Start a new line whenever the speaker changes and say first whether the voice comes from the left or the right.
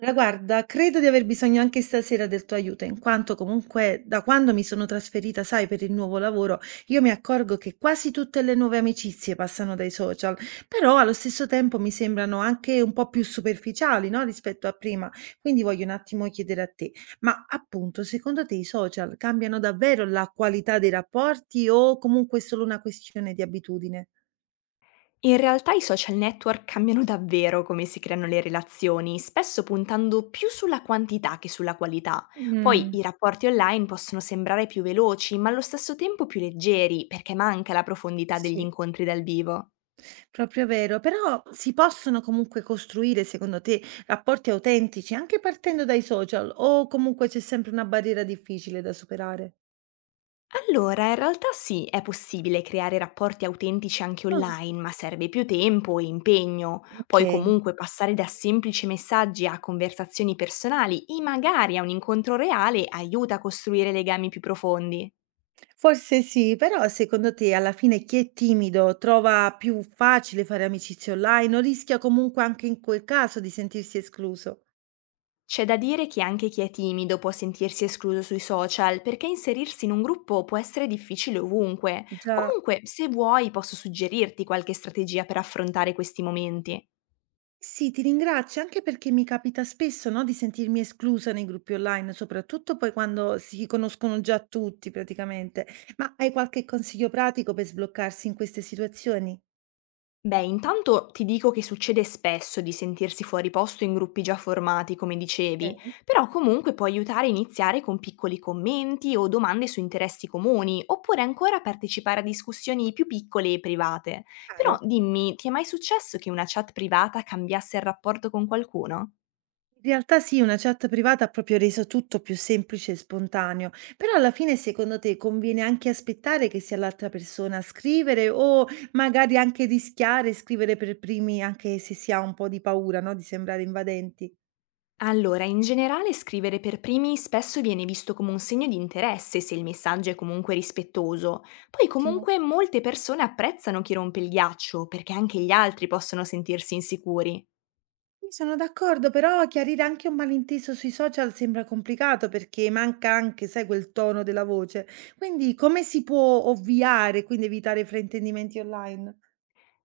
right: Allora, guarda, credo di aver bisogno anche stasera del tuo aiuto, in quanto comunque da quando mi sono trasferita, sai, per il nuovo lavoro, io mi accorgo che quasi tutte le nuove amicizie passano dai social, però allo stesso tempo mi sembrano anche un po' più superficiali, no, rispetto a prima. Quindi voglio un attimo chiedere a te, ma appunto, secondo te i social cambiano davvero la qualità dei rapporti o comunque è solo una questione di abitudine?
left: In realtà i social network cambiano davvero come si creano le relazioni, spesso puntando più sulla quantità che sulla qualità. Poi
right: Mm.
left: i rapporti online possono sembrare più veloci, ma allo stesso tempo più leggeri, perché manca la profondità degli
right: Sì.
left: incontri dal vivo.
right: Proprio vero, però si possono comunque costruire, secondo te, rapporti autentici anche partendo dai social o comunque c'è sempre una barriera difficile da superare?
left: Allora, in realtà sì, è possibile creare rapporti autentici anche
right: Ah,
left: online, ma serve più tempo e impegno.
right: ok,
left: Poi comunque passare da semplici messaggi a conversazioni personali e magari a un incontro reale aiuta a costruire legami più profondi.
right: forse sì, però secondo te alla fine chi è timido trova più facile fare amicizie online o rischia comunque anche in quel caso di sentirsi escluso?
left: C'è da dire che anche chi è timido può sentirsi escluso sui social, perché inserirsi in un gruppo può essere difficile ovunque.
right: Già.
left: Comunque, se vuoi, posso suggerirti qualche strategia per affrontare questi momenti.
right: Sì, ti ringrazio anche perché mi capita spesso, no, di sentirmi esclusa nei gruppi online, soprattutto poi quando si conoscono già tutti praticamente. Ma hai qualche consiglio pratico per sbloccarsi in queste situazioni?
left: Beh, intanto ti dico che succede spesso di sentirsi fuori posto in gruppi già formati, come dicevi,
right: Ok.
left: però comunque può aiutare a iniziare con piccoli commenti o domande su interessi comuni, oppure ancora partecipare a discussioni più piccole e private. Però
right: Chiaro.
left: dimmi, ti è mai successo che una chat privata cambiasse il rapporto con qualcuno?
right: In realtà sì, una chat privata ha proprio reso tutto più semplice e spontaneo, però alla fine secondo te conviene anche aspettare che sia l'altra persona a scrivere o magari anche rischiare di scrivere per primi anche se si ha un po' di paura, no, di sembrare invadenti?
left: Allora, in generale scrivere per primi spesso viene visto come un segno di interesse se il messaggio è comunque rispettoso. Poi
right: Ottimo.
left: comunque molte persone apprezzano chi rompe il ghiaccio perché anche gli altri possono sentirsi insicuri.
right: Sì, sono d'accordo, però chiarire anche un malinteso sui social sembra complicato perché manca anche, sai, quel tono della voce. Quindi come si può ovviare, quindi evitare fraintendimenti online?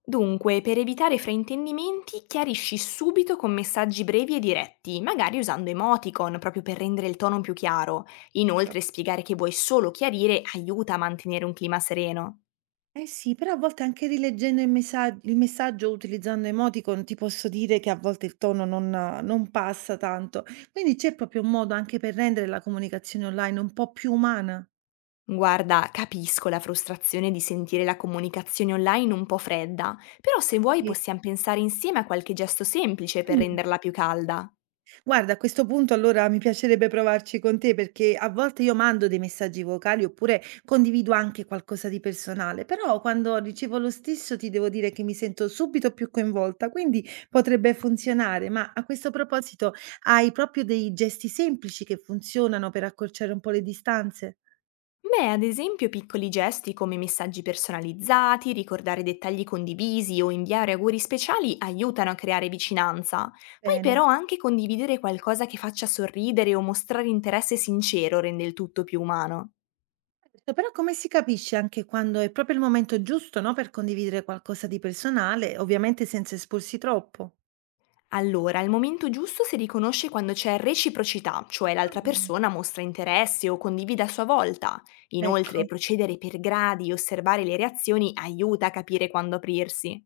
left: Dunque, per evitare fraintendimenti, chiarisci subito con messaggi brevi e diretti, magari usando emoticon proprio per rendere il tono più chiaro.
right: Certo.
left: Inoltre, spiegare che vuoi solo chiarire aiuta a mantenere un clima sereno.
right: Eh sì, però a volte anche rileggendo il messaggio o utilizzando emoticon ti posso dire che a volte il tono non passa tanto. Quindi c'è proprio un modo anche per rendere la comunicazione online un po' più umana.
left: Guarda, capisco la frustrazione di sentire la comunicazione online un po' fredda, però se vuoi
right: Sì.
left: possiamo pensare insieme a qualche gesto semplice per
right: Mm.
left: renderla più calda.
right: Guarda, a questo punto allora mi piacerebbe provarci con te perché a volte io mando dei messaggi vocali oppure condivido anche qualcosa di personale, però quando ricevo lo stesso ti devo dire che mi sento subito più coinvolta, quindi potrebbe funzionare. Ma a questo proposito, hai proprio dei gesti semplici che funzionano per accorciare un po' le distanze?
left: Beh, ad esempio piccoli gesti come messaggi personalizzati, ricordare dettagli condivisi o inviare auguri speciali aiutano a creare vicinanza. Poi
right: Bene.
left: però anche condividere qualcosa che faccia sorridere o mostrare interesse sincero rende il tutto più umano.
right: Certo, però come si capisce anche quando è proprio il momento giusto, no, per condividere qualcosa di personale, ovviamente senza esporsi troppo?
left: Allora, il momento giusto si riconosce quando c'è reciprocità, cioè l'altra
right: Ah.
left: persona mostra interesse o condivide a sua volta. Inoltre,
right: Ecco.
left: procedere per gradi e osservare le reazioni aiuta a capire quando aprirsi.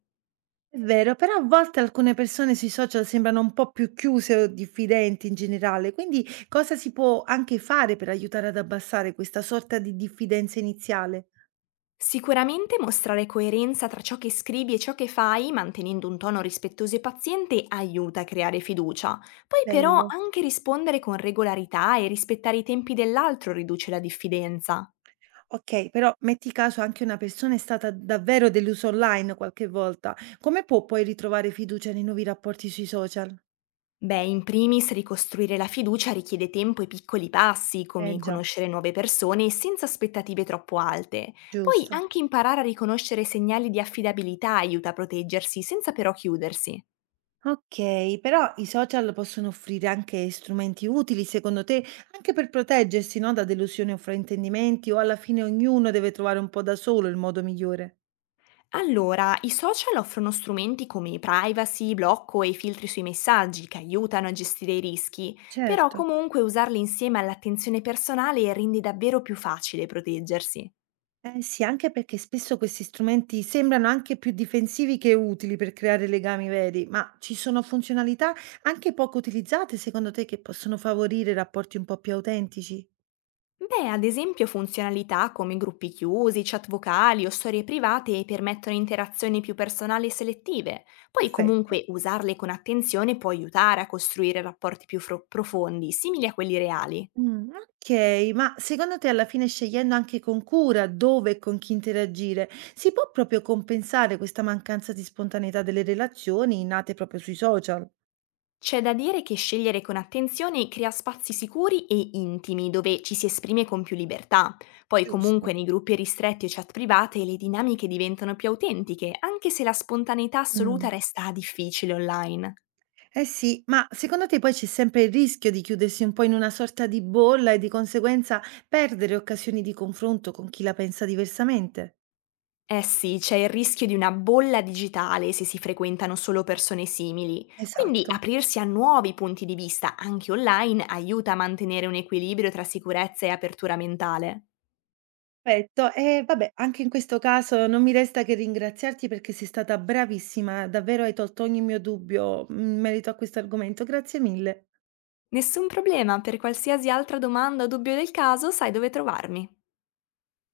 right: È vero, però a volte alcune persone sui social sembrano un po' più chiuse o diffidenti in generale, quindi cosa si può anche fare per aiutare ad abbassare questa sorta di diffidenza iniziale?
left: Sicuramente mostrare coerenza tra ciò che scrivi e ciò che fai, mantenendo un tono rispettoso e paziente, aiuta a creare fiducia. Poi però
right: Bello.
left: anche rispondere con regolarità e rispettare i tempi dell'altro riduce la diffidenza.
right: Ok, però metti caso anche una persona è stata davvero delusa online qualche volta, come può poi ritrovare fiducia nei nuovi rapporti sui social?
left: Beh, in primis ricostruire la fiducia richiede tempo e piccoli passi,
right: Eh
left: come
right: già,
left: conoscere nuove persone senza aspettative troppo alte. Poi
right: giusto.
left: anche imparare a riconoscere segnali di affidabilità aiuta a proteggersi senza però chiudersi.
right: Okay, però i social possono offrire anche strumenti utili secondo te, anche per proteggersi, no, da delusioni o fraintendimenti o alla fine ognuno deve trovare un po' da solo il modo migliore?
left: Allora, i social offrono strumenti come privacy, blocco e filtri sui messaggi che aiutano a gestire i rischi, però
right: Certo.
left: comunque usarli insieme all'attenzione personale rende davvero più facile proteggersi.
right: Eh sì, anche perché spesso questi strumenti sembrano anche più difensivi che utili per creare legami veri, ma ci sono funzionalità anche poco utilizzate secondo te che possono favorire rapporti un po' più autentici?
left: Beh, ad esempio funzionalità come gruppi chiusi, chat vocali o storie private permettono interazioni più personali e selettive. Poi
right: Perfetto.
left: comunque usarle con attenzione può aiutare a costruire rapporti più profondi, simili a quelli reali.
right: Mh, okay, ma secondo te alla fine scegliendo anche con cura dove e con chi interagire, si può proprio compensare questa mancanza di spontaneità delle relazioni nate proprio sui social?
left: C'è da dire che scegliere con attenzione crea spazi sicuri e intimi dove ci si esprime con più libertà. Poi comunque
right: Giusto.
left: nei gruppi ristretti o chat private le dinamiche diventano più autentiche, anche se la spontaneità
right: Mh.
left: assoluta resta difficile online.
right: Eh sì, ma secondo te poi c'è sempre il rischio di chiudersi un po' in una sorta di bolla e di conseguenza perdere occasioni di confronto con chi la pensa diversamente?
left: Eh sì, c'è il rischio di una bolla digitale se si frequentano solo persone simili, quindi
right: Esatto.
left: aprirsi a nuovi punti di vista, anche online, aiuta a mantenere un equilibrio tra sicurezza e apertura mentale.
right: Perfetto. E vabbè, anche in questo caso non mi resta che ringraziarti perché sei stata bravissima, davvero hai tolto ogni mio dubbio in merito a questo argomento. Grazie mille.
left: Nessun problema, per qualsiasi altra domanda o dubbio del caso sai dove trovarmi.